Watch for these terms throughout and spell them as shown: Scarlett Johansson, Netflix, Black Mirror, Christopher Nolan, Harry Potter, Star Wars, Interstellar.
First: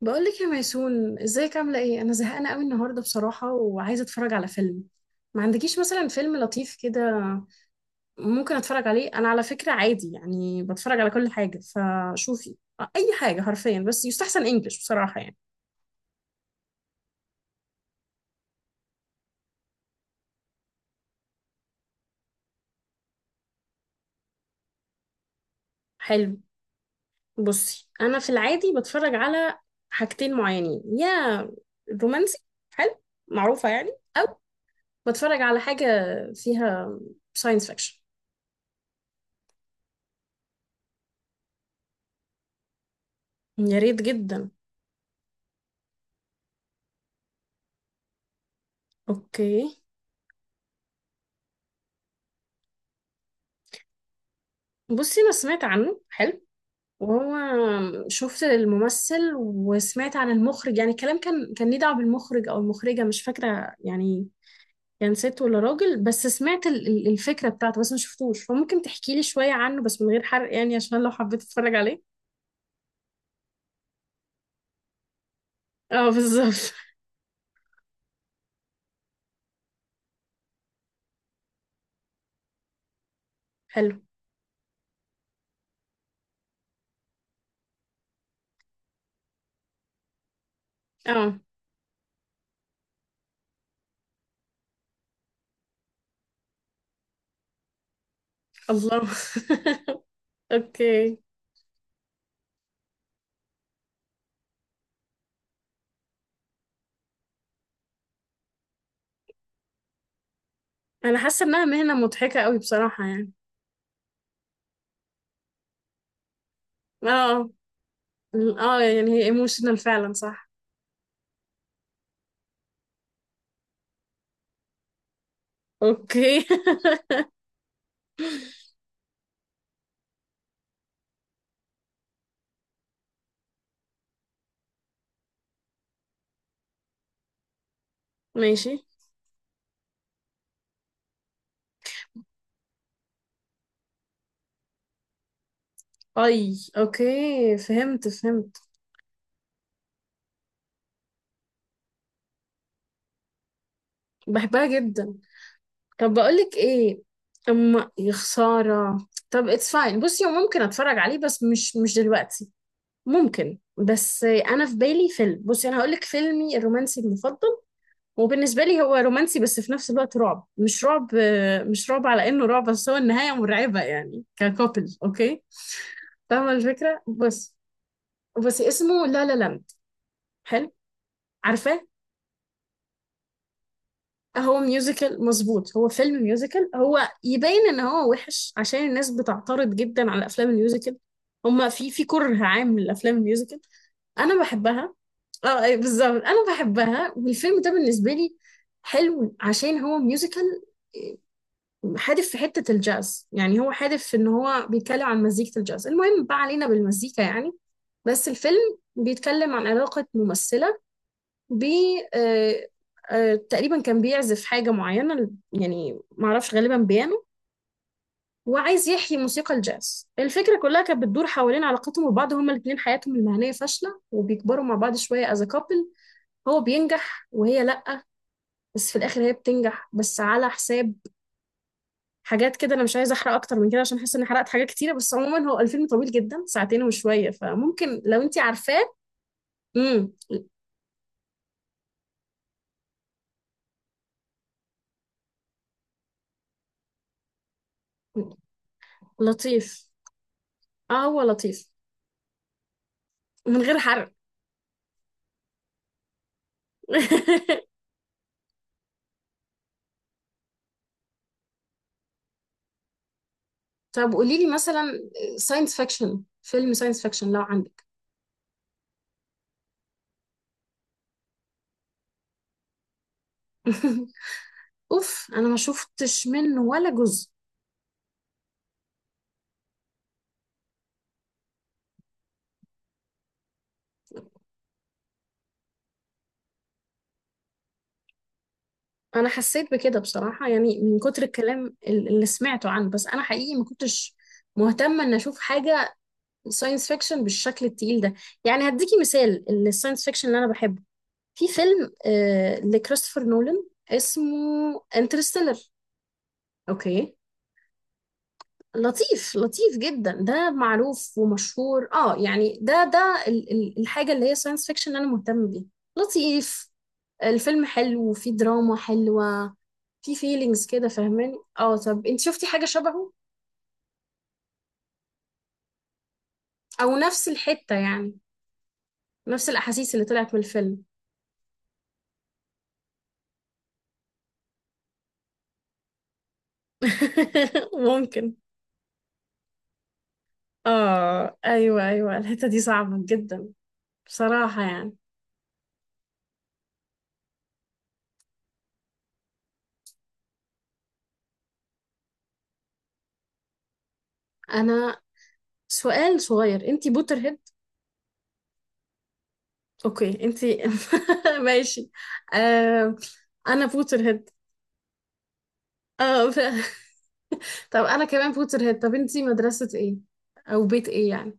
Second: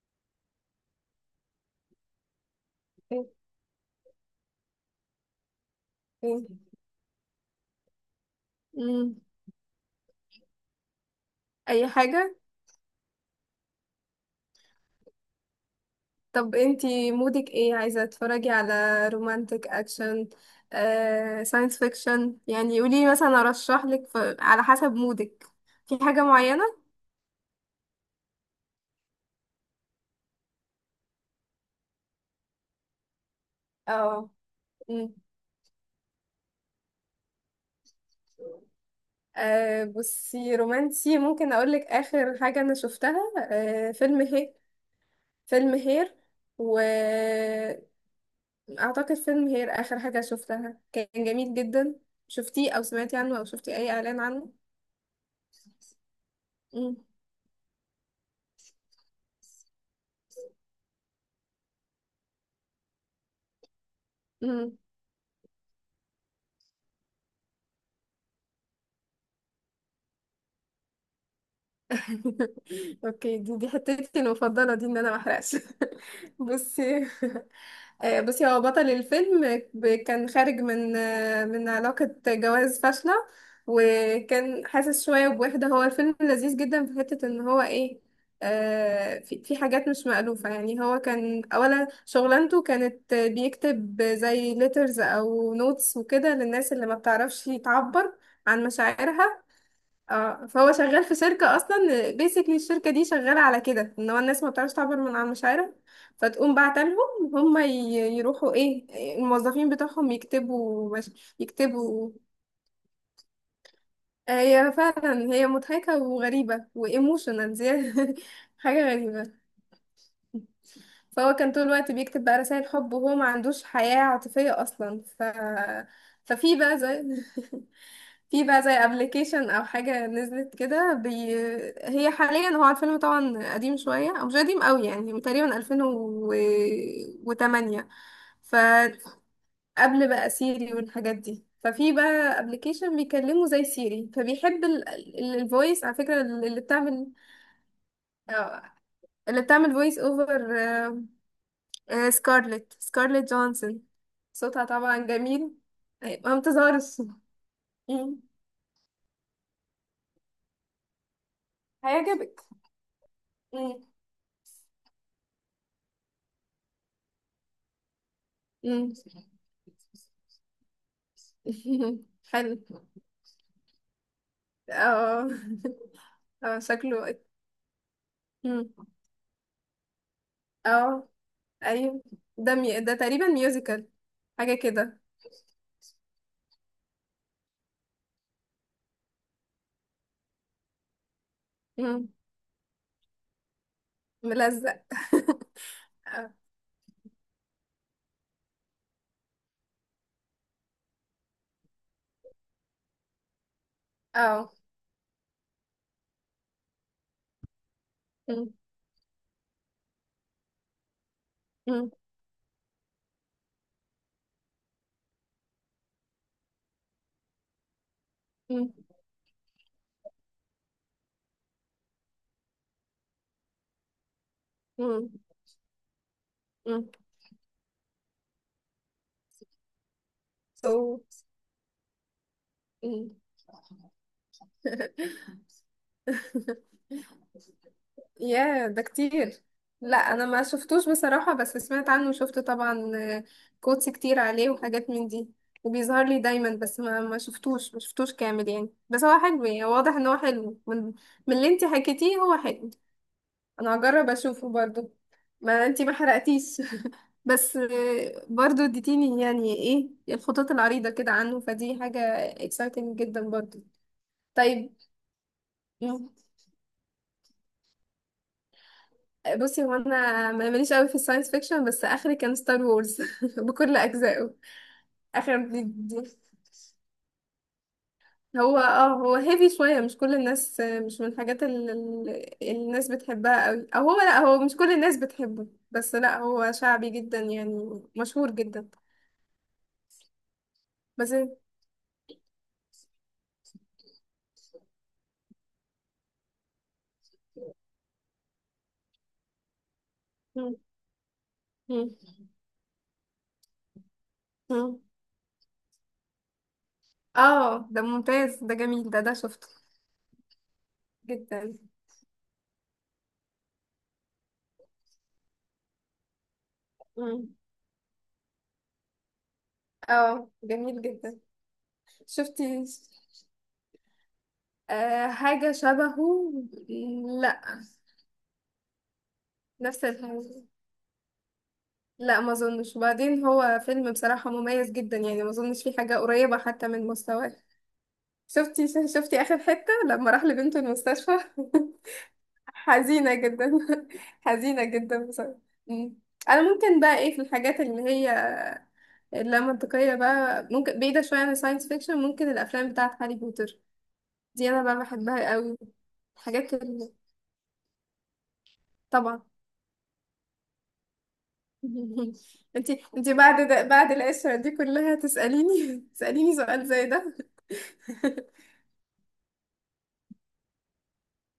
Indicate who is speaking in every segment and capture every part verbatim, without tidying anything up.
Speaker 1: بقولك يا ميسون، ازيك؟ عاملة ايه؟ انا زهقانة قوي النهاردة
Speaker 2: اوكي.
Speaker 1: بصراحة، وعايزة اتفرج على فيلم. ما عندكيش مثلا فيلم لطيف كده ممكن اتفرج عليه؟
Speaker 2: مم.
Speaker 1: انا على فكرة عادي، يعني بتفرج على كل حاجة
Speaker 2: اي حاجة.
Speaker 1: فشوفي. اي حاجة حرفيا، بس يستحسن انجلش بصراحة يعني.
Speaker 2: طب انتي مودك ايه؟ عايزة تتفرجي على رومانتك، اكشن، آه، ساينس فيكشن. يعني قولي مثلا ارشح لك، ف- على حسب مودك، في حاجة
Speaker 1: حلو.
Speaker 2: معينة.
Speaker 1: بصي انا في العادي بتفرج على حاجتين معينين، يا رومانسي حلو معروفة يعني،
Speaker 2: اه.
Speaker 1: او
Speaker 2: مم.
Speaker 1: بتفرج على حاجة فيها ساينس فيكشن.
Speaker 2: آه، بصي رومانسي، ممكن اقولك اخر حاجة انا شفتها.
Speaker 1: يا
Speaker 2: آه،
Speaker 1: ريت
Speaker 2: فيلم
Speaker 1: جدا.
Speaker 2: هي، فيلم هير، واعتقد فيلم
Speaker 1: اوكي.
Speaker 2: هير اخر حاجة شفتها، كان جميل جدا. شفتيه او سمعتي عنه او شفتي اي اعلان عنه؟
Speaker 1: بصي انا سمعت عنه، حلو، وهو شفت الممثل وسمعت عن المخرج، يعني الكلام كان كان ليه دعوة بالمخرج او المخرجة، مش فاكرة يعني
Speaker 2: مم.
Speaker 1: كان ست ولا راجل، بس سمعت ال- ال- الفكرة بتاعته، بس ما شفتوش. فممكن تحكي لي شوية عنه بس من غير حرق يعني، عشان لو حبيت اتفرج عليه.
Speaker 2: اوكي، دي دي حتتي المفضله دي، ان انا ما احرقش.
Speaker 1: اه بالظبط.
Speaker 2: بصي. آه، بصي هو بطل الفيلم ب- كان خارج من آه، من علاقه جواز فاشله،
Speaker 1: حلو.
Speaker 2: وكان حاسس شويه بوحده. هو الفيلم لذيذ جدا، في حته ان هو ايه. آه، في في حاجات مش مألوفة. يعني هو
Speaker 1: اه.
Speaker 2: كان أولا شغلانته كانت بيكتب زي letters أو notes وكده، للناس اللي ما بتعرفش تعبر عن
Speaker 1: الله.
Speaker 2: مشاعرها. اه، فهو شغال في
Speaker 1: اوكي.
Speaker 2: شركة اصلا، بيسكلي الشركة دي شغالة على كده، ان هو الناس ما بتعرفش تعبر من عن مشاعرها. فتقوم بعت لهم. هم ي- يروحوا ايه، الموظفين بتوعهم يكتبوا،
Speaker 1: انا
Speaker 2: مش
Speaker 1: حاسة انها مهنة
Speaker 2: يكتبوا.
Speaker 1: مضحكة قوي بصراحة يعني.
Speaker 2: آه، هي فعلا هي مضحكة وغريبة
Speaker 1: اه.
Speaker 2: وايموشنال زيادة.
Speaker 1: اه
Speaker 2: حاجة
Speaker 1: يعني هي
Speaker 2: غريبة.
Speaker 1: ايموشنال فعلا صح.
Speaker 2: فهو كان طول الوقت بيكتب بقى رسائل حب، وهو ما عندوش حياة عاطفية اصلا. ف
Speaker 1: اوكي.
Speaker 2: ففي بقى زي في بقى زي ابلكيشن او حاجه نزلت كده، بي... هي حاليا هو الفيلم طبعا قديم شويه، او مش قديم قوي يعني، تقريبا ألفين وتمانية.
Speaker 1: ماشي.
Speaker 2: فقبل بقى سيري والحاجات دي، ففي بقى ابلكيشن بيكلمه زي سيري، فبيحب الفويس على فكره،
Speaker 1: اي
Speaker 2: اللي بتعمل
Speaker 1: اوكي، فهمت فهمت.
Speaker 2: آه، اللي بتعمل فويس اوفر، سكارلت سكارلت جونسون. صوتها
Speaker 1: بحبها
Speaker 2: طبعا
Speaker 1: جدا.
Speaker 2: جميل.
Speaker 1: طب
Speaker 2: أيوة، ما
Speaker 1: بقولك
Speaker 2: بتظهرش.
Speaker 1: ايه، اما يا
Speaker 2: مم.
Speaker 1: خساره. طب اتس فاين، بصي هو ممكن اتفرج عليه بس مش مش
Speaker 2: هيعجبك.
Speaker 1: دلوقتي. ممكن، بس انا في بالي فيلم. بصي انا هقولك فيلمي الرومانسي المفضل، وبالنسبه لي
Speaker 2: مم.
Speaker 1: هو رومانسي بس في نفس الوقت رعب مش رعب، مش رعب على انه
Speaker 2: حلو.
Speaker 1: رعب بس هو النهايه مرعبه يعني ككوبل.
Speaker 2: اه.
Speaker 1: اوكي فاهمه
Speaker 2: اه
Speaker 1: الفكره
Speaker 2: شكله.
Speaker 1: بس. بس
Speaker 2: مم.
Speaker 1: اسمه لا لا لاند. حلو.
Speaker 2: اه
Speaker 1: عارفاه.
Speaker 2: ايوه، ده مي... ده تقريبا ميوزيكال، حاجة
Speaker 1: هو
Speaker 2: كده.
Speaker 1: ميوزيكال مظبوط، هو فيلم ميوزيكال هو. يبين ان هو وحش عشان الناس بتعترض جدا على افلام الميوزيكال. هما في في
Speaker 2: مم.
Speaker 1: كره عام للافلام الميوزيكال. انا
Speaker 2: ملزق.
Speaker 1: بحبها. اه أي بالظبط،
Speaker 2: اه.
Speaker 1: انا بحبها، والفيلم ده بالنسبه لي حلو عشان هو ميوزيكال حادف في حته الجاز، يعني هو حادف في ان
Speaker 2: اه.
Speaker 1: هو بيتكلم عن مزيكه الجاز، المهم بقى علينا بالمزيكا يعني. بس
Speaker 2: مم.
Speaker 1: الفيلم بيتكلم عن علاقه ممثله ب
Speaker 2: مم.
Speaker 1: آه، آه، تقريبا كان بيعزف حاجة معينة، يعني معرفش غالبا بيانو،
Speaker 2: مم.
Speaker 1: وعايز يحيي موسيقى الجاز. الفكرة كلها كانت بتدور حوالين علاقتهم ببعض، هما الاتنين حياتهم المهنية فاشلة وبيكبروا مع بعض
Speaker 2: مم.
Speaker 1: شوية as a couple. هو
Speaker 2: مم.
Speaker 1: بينجح وهي لأ، بس في الآخر هي بتنجح بس على حساب
Speaker 2: صوت.
Speaker 1: حاجات كده. أنا مش
Speaker 2: مم.
Speaker 1: عايزة أحرق أكتر من كده عشان حاسة إني حرقت حاجات كتيرة، بس عموما هو الفيلم طويل جدا، ساعتين وشوية، فممكن لو أنتي
Speaker 2: ياه
Speaker 1: عارفاه.
Speaker 2: ده كتير. لا
Speaker 1: امم
Speaker 2: انا ما شفتوش بصراحة، بس سمعت عنه وشفت طبعا كوتس كتير عليه وحاجات من دي، وبيظهر لي دايما، بس ما ما شفتوش ما شفتوش كامل يعني. بس هو حلو يعني،
Speaker 1: لطيف.
Speaker 2: واضح ان هو حلو، من،
Speaker 1: اه هو
Speaker 2: من اللي انتي
Speaker 1: لطيف،
Speaker 2: حكيتيه هو حلو.
Speaker 1: من
Speaker 2: انا
Speaker 1: غير
Speaker 2: هجرب
Speaker 1: حرق.
Speaker 2: اشوفه برضو، ما انتي ما حرقتيش. بس آه، برضو اديتيني يعني ايه الخطوط العريضة كده عنه، فدي حاجة exciting جدا برضو.
Speaker 1: طب قولي لي
Speaker 2: طيب.
Speaker 1: مثلا ساينس
Speaker 2: مم.
Speaker 1: فيكشن، فيلم ساينس فيكشن لو عندك.
Speaker 2: بصي هو انا ما- ماليش قوي في الساينس فيكشن، بس اخري كان ستار وورز بكل اجزائه.
Speaker 1: اوف
Speaker 2: اخر
Speaker 1: انا ما
Speaker 2: دي، دي.
Speaker 1: شفتش منه ولا جزء.
Speaker 2: هو اه هو هيفي شوية. مش كل الناس، آه، مش من الحاجات اللي الناس بتحبها قوي، او هو لا، هو مش كل الناس بتحبه، بس لا هو شعبي جدا يعني، مشهور جدا.
Speaker 1: انا حسيت بكده بصراحة يعني، من
Speaker 2: بس.
Speaker 1: كتر الكلام ال- اللي سمعته عنه، بس انا حقيقي ما كنتش مهتمة ان اشوف حاجة ساينس فيكشن بالشكل التقيل ده. يعني هديكي مثال الساينس فيكشن اللي انا
Speaker 2: مم.
Speaker 1: بحبه. في
Speaker 2: مم.
Speaker 1: فيلم آه لكريستوفر نولان اسمه
Speaker 2: مم.
Speaker 1: انترستيلر. اوكي.
Speaker 2: اه ده ممتاز، ده جميل، ده ده
Speaker 1: لطيف
Speaker 2: شفته.
Speaker 1: لطيف جدا، ده معروف
Speaker 2: جدا.
Speaker 1: ومشهور اه يعني، ده ده ال- ال- الحاجة اللي هي ساينس فيكشن انا مهتم بيها. لطيف.
Speaker 2: مم.
Speaker 1: الفيلم حلو وفيه دراما حلوة. في
Speaker 2: اه
Speaker 1: فيلينجز
Speaker 2: جميل
Speaker 1: كده
Speaker 2: جدا.
Speaker 1: فاهماني اه؟ طب انت شفتي حاجة
Speaker 2: شفتي؟
Speaker 1: شبهه
Speaker 2: آه حاجة شبهه.
Speaker 1: او نفس
Speaker 2: لا،
Speaker 1: الحتة يعني، نفس
Speaker 2: نفس
Speaker 1: الاحاسيس اللي طلعت من
Speaker 2: الحاجة.
Speaker 1: الفيلم؟
Speaker 2: لا ما اظنش، وبعدين هو فيلم بصراحة مميز جدا، يعني ما اظنش فيه حاجة قريبة حتى من مستواه.
Speaker 1: ممكن.
Speaker 2: شفتي شفتي آخر حتة لما راح لبنته المستشفى؟
Speaker 1: اه ايوه ايوه الحتة دي صعبة
Speaker 2: حزينة
Speaker 1: جدا،
Speaker 2: جدا.
Speaker 1: بصراحة
Speaker 2: حزينة
Speaker 1: يعني.
Speaker 2: جدا بصراحة. مم. انا ممكن بقى ايه في الحاجات اللي هي اللا منطقية بقى، ممكن بعيدة شوية عن الساينس فيكشن، ممكن الأفلام بتاعة هاري بوتر دي أنا بقى
Speaker 1: انا
Speaker 2: بحبها قوي.
Speaker 1: سؤال
Speaker 2: الحاجات
Speaker 1: صغير، انت
Speaker 2: اللي،
Speaker 1: بوتر هيد؟
Speaker 2: طبعا.
Speaker 1: اوكي انتي ماشي.
Speaker 2: انتي
Speaker 1: آه
Speaker 2: انتي بعد ده،
Speaker 1: انا
Speaker 2: بعد
Speaker 1: بوتر هيد.
Speaker 2: القشرة دي كلها تسأليني؟
Speaker 1: آه
Speaker 2: تسأليني
Speaker 1: ف...
Speaker 2: سؤال زي ده.
Speaker 1: طب انا كمان بوتر هيد، طب انتي مدرسة ايه او بيت ايه يعني؟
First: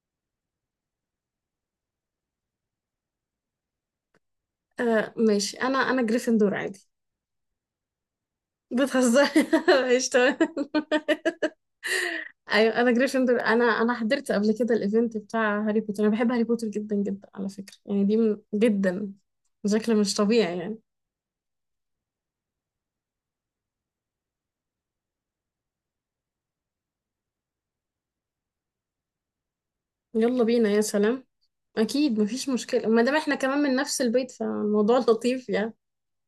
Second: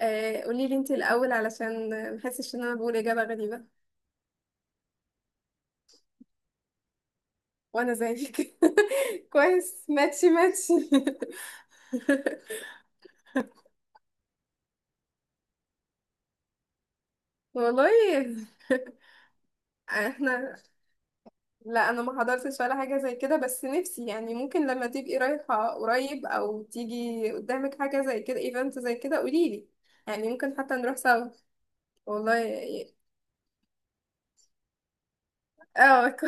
Speaker 2: آه، قوليلي انتي الأول، علشان محسش إن أنا بقول إجابة غريبة.
Speaker 1: آه ماشي، انا انا جريفندور عادي.
Speaker 2: وأنا زيك.
Speaker 1: بتهزري.
Speaker 2: كويس،
Speaker 1: ماشي
Speaker 2: ماتشي
Speaker 1: تمام.
Speaker 2: ماتشي.
Speaker 1: ايوه انا جريفندور. انا انا حضرت قبل كده الايفنت بتاع هاري بوتر، انا بحب هاري بوتر جدا جدا على فكرة
Speaker 2: والله.
Speaker 1: يعني، دي من... جدا بشكل مش
Speaker 2: احنا،
Speaker 1: طبيعي يعني.
Speaker 2: لا انا ما حضرتش ولا حاجه زي كده، بس نفسي يعني، ممكن لما تبقي رايحه قريب او تيجي قدامك حاجه زي كده، ايفنت زي كده، قوليلي، يعني
Speaker 1: يلا
Speaker 2: ممكن
Speaker 1: بينا،
Speaker 2: حتى
Speaker 1: يا
Speaker 2: نروح
Speaker 1: سلام.
Speaker 2: سوا.
Speaker 1: اكيد
Speaker 2: والله
Speaker 1: مفيش مشكلة
Speaker 2: ي-
Speaker 1: ما دام احنا كمان من نفس البيت، فالموضوع لطيف يعني.
Speaker 2: اه. كو-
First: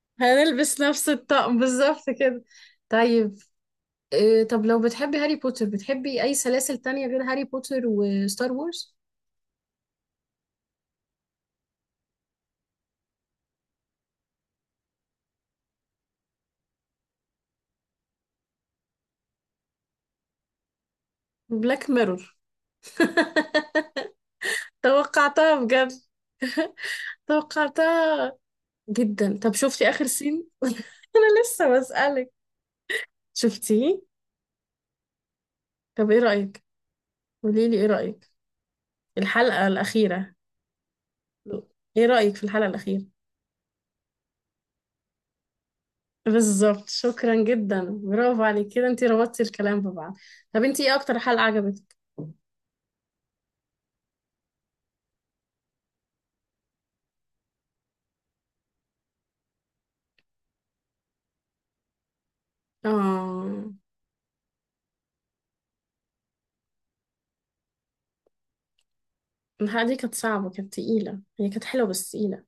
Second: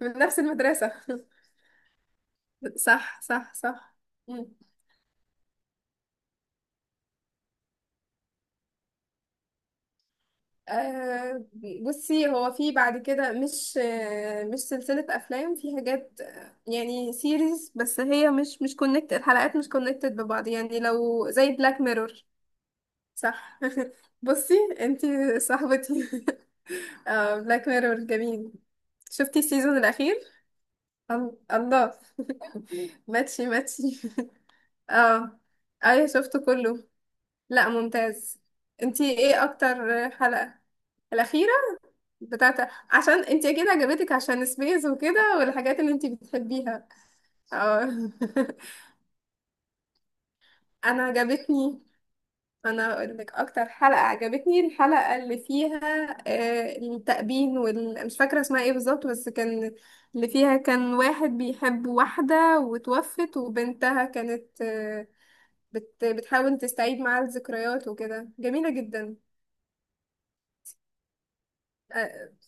Speaker 2: من نفس
Speaker 1: هنلبس
Speaker 2: المدرسه.
Speaker 1: نفس الطقم بالظبط كده.
Speaker 2: صح
Speaker 1: طيب.
Speaker 2: صح صح.
Speaker 1: آه،
Speaker 2: مم.
Speaker 1: طب لو بتحبي هاري بوتر بتحبي أي سلاسل تانية غير هاري بوتر وستار وورز؟
Speaker 2: آه بصي هو في بعد كده، مش آه مش سلسله افلام، في حاجات آه، يعني سيريز، بس هي مش مش كونكتد، الحلقات مش كونكتد ببعض يعني، لو زي بلاك
Speaker 1: بلاك
Speaker 2: ميرور.
Speaker 1: ميرور.
Speaker 2: صح. بصي انتي
Speaker 1: توقعتها بجد.
Speaker 2: صاحبتي. آه بلاك ميرور
Speaker 1: توقعتها
Speaker 2: جميل.
Speaker 1: جدا.
Speaker 2: شفتي
Speaker 1: طب
Speaker 2: السيزون
Speaker 1: شفتي آخر
Speaker 2: الأخير؟
Speaker 1: سين؟
Speaker 2: ال-
Speaker 1: أنا لسه
Speaker 2: الله.
Speaker 1: بسألك.
Speaker 2: ماتشي
Speaker 1: شفتيه؟
Speaker 2: ماتشي. اه ايوه
Speaker 1: طب إيه
Speaker 2: شفته
Speaker 1: رأيك؟
Speaker 2: كله. لا
Speaker 1: قوليلي إيه رأيك؟
Speaker 2: ممتاز. انتي ايه
Speaker 1: الحلقة
Speaker 2: أكتر
Speaker 1: الأخيرة،
Speaker 2: حلقة؟ الأخيرة.
Speaker 1: إيه رأيك في
Speaker 2: بتاعت،
Speaker 1: الحلقة الأخيرة؟
Speaker 2: عشان انتي أكيد عجبتك عشان سبيس وكده والحاجات اللي انتي
Speaker 1: بالظبط،
Speaker 2: بتحبيها.
Speaker 1: شكرا جدا،
Speaker 2: اه.
Speaker 1: برافو عليك كده انتي ربطتي الكلام ببعض. طب انتي ايه
Speaker 2: أنا
Speaker 1: اكتر حلقة
Speaker 2: عجبتني.
Speaker 1: عجبتك؟
Speaker 2: انا اقول لك اكتر حلقة عجبتني الحلقة اللي فيها آه، التأبين وال... مش فاكرة اسمها ايه بالظبط، بس كان، اللي فيها كان واحد بيحب واحدة وتوفت،
Speaker 1: اه
Speaker 2: وبنتها كانت آه، بت... بتحاول تستعيد معاه الذكريات وكده. جميلة جدا.
Speaker 1: الحلقة دي كانت صعبة، كانت تقيلة، هي كانت حلوة بس
Speaker 2: آه،
Speaker 1: تقيلة.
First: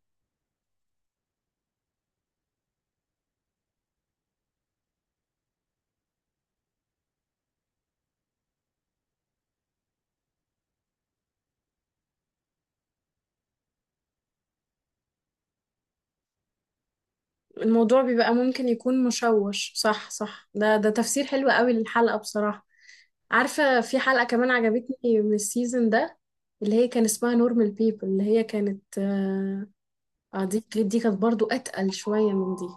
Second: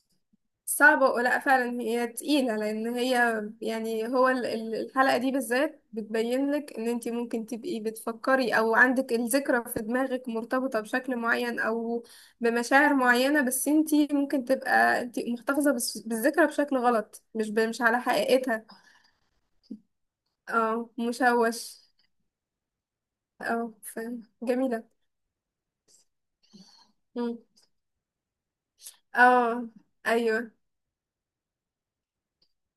Speaker 2: صعبة، ولا فعلا هي تقيلة، لأن هي يعني هو ال- ال- الحلقة دي بالذات بتبين لك إن أنت ممكن تبقي بتفكري أو عندك الذكرى في دماغك مرتبطة بشكل معين، أو بمشاعر معينة، بس أنت ممكن تبقى أنت محتفظة بس- بالذكرى بشكل غلط، مش ب- مش على
Speaker 1: الموضوع بيبقى
Speaker 2: حقيقتها.
Speaker 1: ممكن يكون مشوش، صح صح، ده ده
Speaker 2: اه
Speaker 1: تفسير حلو قوي
Speaker 2: مشوش.
Speaker 1: للحلقة بصراحة.
Speaker 2: اه
Speaker 1: عارفة
Speaker 2: ف-
Speaker 1: في حلقة كمان
Speaker 2: جميلة.
Speaker 1: عجبتني من السيزون ده، اللي هي كان اسمها
Speaker 2: مم.
Speaker 1: نورمال بيبل، اللي هي كانت اه،
Speaker 2: اه
Speaker 1: آه،
Speaker 2: أيوه.
Speaker 1: دي دي كانت برضو أتقل شوية من دي،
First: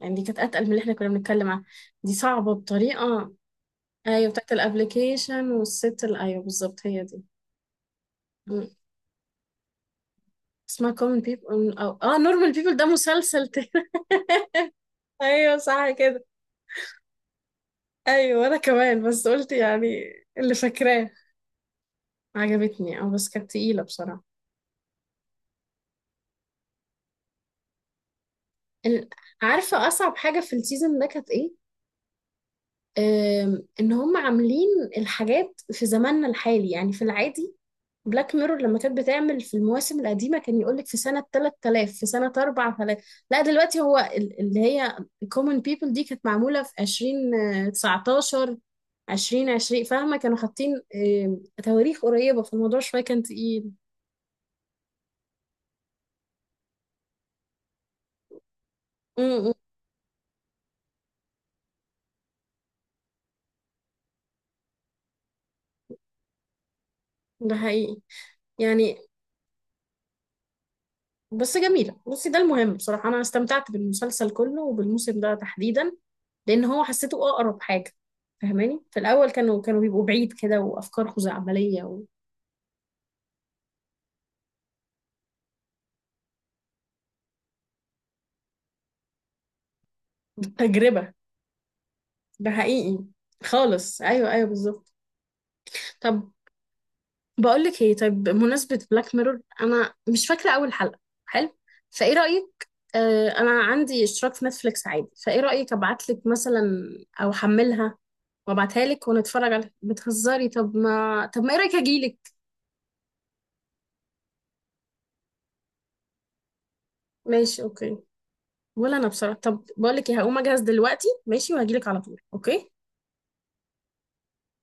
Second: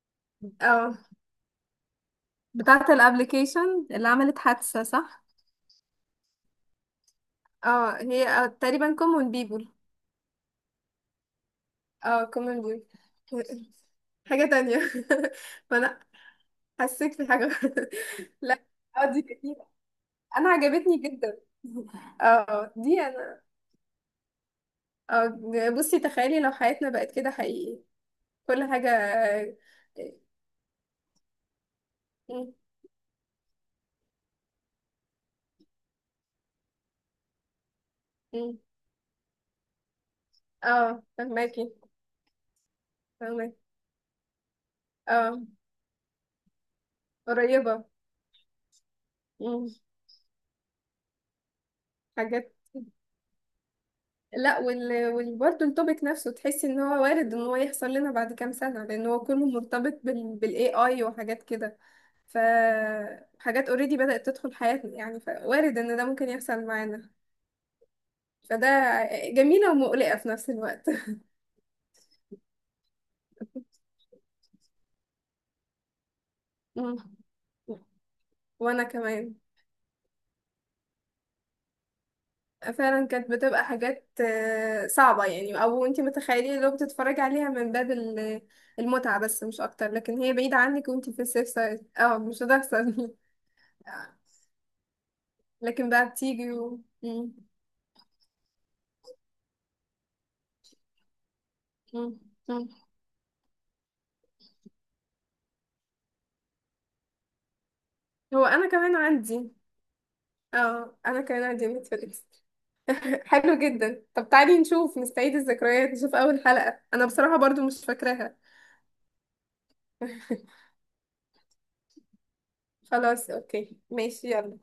Speaker 1: يعني دي كانت أتقل من اللي احنا
Speaker 2: اه،
Speaker 1: كنا بنتكلم عنها. دي صعبة
Speaker 2: بتاعة
Speaker 1: بطريقة.
Speaker 2: الابليكيشن اللي
Speaker 1: ايوه
Speaker 2: عملت
Speaker 1: بتاعت
Speaker 2: حادثة صح؟
Speaker 1: الابليكيشن والست ال- ايوه بالظبط، هي دي.
Speaker 2: اه هي آه، تقريبا common people.
Speaker 1: اسمها common people، أو اه
Speaker 2: اه
Speaker 1: normal
Speaker 2: كومن
Speaker 1: people،
Speaker 2: بوي،
Speaker 1: ده مسلسل تاني.
Speaker 2: حاجة تانية.
Speaker 1: ايوه صح
Speaker 2: فأنا
Speaker 1: كده.
Speaker 2: حسيت في حاجة.
Speaker 1: ايوه انا
Speaker 2: لا.
Speaker 1: كمان
Speaker 2: اه دي
Speaker 1: بس قلت
Speaker 2: جميلة،
Speaker 1: يعني
Speaker 2: أنا
Speaker 1: اللي
Speaker 2: عجبتني
Speaker 1: فاكراه.
Speaker 2: جدا. اه
Speaker 1: عجبتني
Speaker 2: دي
Speaker 1: اه، بس
Speaker 2: أنا.
Speaker 1: كانت تقيله بصراحه.
Speaker 2: اه بصي، تخيلي لو حياتنا بقت كده حقيقي، كل حاجة
Speaker 1: ال-
Speaker 2: آه،
Speaker 1: عارفه اصعب حاجه في السيزون ده كانت ايه؟
Speaker 2: م-
Speaker 1: أم، ان هم عاملين الحاجات في زماننا الحالي يعني في العادي. بلاك
Speaker 2: م-
Speaker 1: ميرور لما كانت بتعمل في المواسم القديمة كان يقولك في
Speaker 2: اه.
Speaker 1: سنة
Speaker 2: فهماكي
Speaker 1: تلت تلاف، في سنة أربعة آلاف. لا
Speaker 2: فهماكي
Speaker 1: دلوقتي هو ال- اللي هي
Speaker 2: اه.
Speaker 1: common people دي كانت معمولة في
Speaker 2: قريبة.
Speaker 1: الفين وتسعتاشر،
Speaker 2: م-
Speaker 1: ألفين وعشرون، فاهمة؟ كانوا حاطين آم، تواريخ قريبة،
Speaker 2: حاجات.
Speaker 1: فالموضوع شوية كان تقيل.
Speaker 2: لا وال... وال... برضه التوبيك نفسه، تحسي ان هو وارد ان هو يحصل لنا بعد كام سنة، لان هو
Speaker 1: م-
Speaker 2: كله
Speaker 1: م،
Speaker 2: مرتبط بال... بالاي اي وحاجات كده. فحاجات اوريدي بدأت تدخل حياتنا يعني، فوارد ان ده ممكن يحصل معانا.
Speaker 1: ده حقيقي
Speaker 2: فده
Speaker 1: يعني.
Speaker 2: جميلة ومقلقة في نفس الوقت.
Speaker 1: بس جميلة. بصي ده المهم، بصراحة أنا استمتعت بالمسلسل كله وبالموسم ده تحديدا، لأن هو
Speaker 2: مم.
Speaker 1: حسيته أقرب حاجة فاهماني.
Speaker 2: وانا
Speaker 1: في الأول
Speaker 2: كمان،
Speaker 1: كانوا كانوا بيبقوا بعيد كده وأفكار خزعبلية
Speaker 2: فعلا كانت بتبقى حاجات آه، صعبة يعني، او انت متخيلين لو بتتفرجي عليها من باب ال- المتعة، بس مش اكتر، لكن هي بعيدة عنك وانت
Speaker 1: وتجربة.
Speaker 2: في السيف سايد، اه مش
Speaker 1: ده حقيقي
Speaker 2: هتحصل.
Speaker 1: خالص، ايوه ايوه بالظبط.
Speaker 2: لكن بقى
Speaker 1: طب
Speaker 2: بتيجي و... مم.
Speaker 1: بقول لك ايه، طيب بمناسبه بلاك ميرور انا مش فاكره اول حلقه. حلو. فايه
Speaker 2: مم.
Speaker 1: رايك؟
Speaker 2: مم.
Speaker 1: آه انا عندي اشتراك في نتفليكس عادي، فايه رايك ابعت لك مثلا او احملها
Speaker 2: هو انا
Speaker 1: وابعتها
Speaker 2: كمان
Speaker 1: لك
Speaker 2: عندي.
Speaker 1: ونتفرج عليها؟ بتهزري؟ طب
Speaker 2: اه انا
Speaker 1: ما طب
Speaker 2: كمان
Speaker 1: ما ايه
Speaker 2: عندي
Speaker 1: رايك اجيلك؟
Speaker 2: نتفليكس. حلو جدا، طب تعالي نشوف، نستعيد الذكريات، نشوف اول حلقة، انا بصراحة
Speaker 1: ماشي
Speaker 2: برضو مش
Speaker 1: اوكي.
Speaker 2: فاكراها.
Speaker 1: ولا انا بصراحه. طب بقول لك ايه، هقوم اجهز دلوقتي ماشي، وهجيلك على طول. اوكي.
Speaker 2: خلاص اوكي ماشي يلا.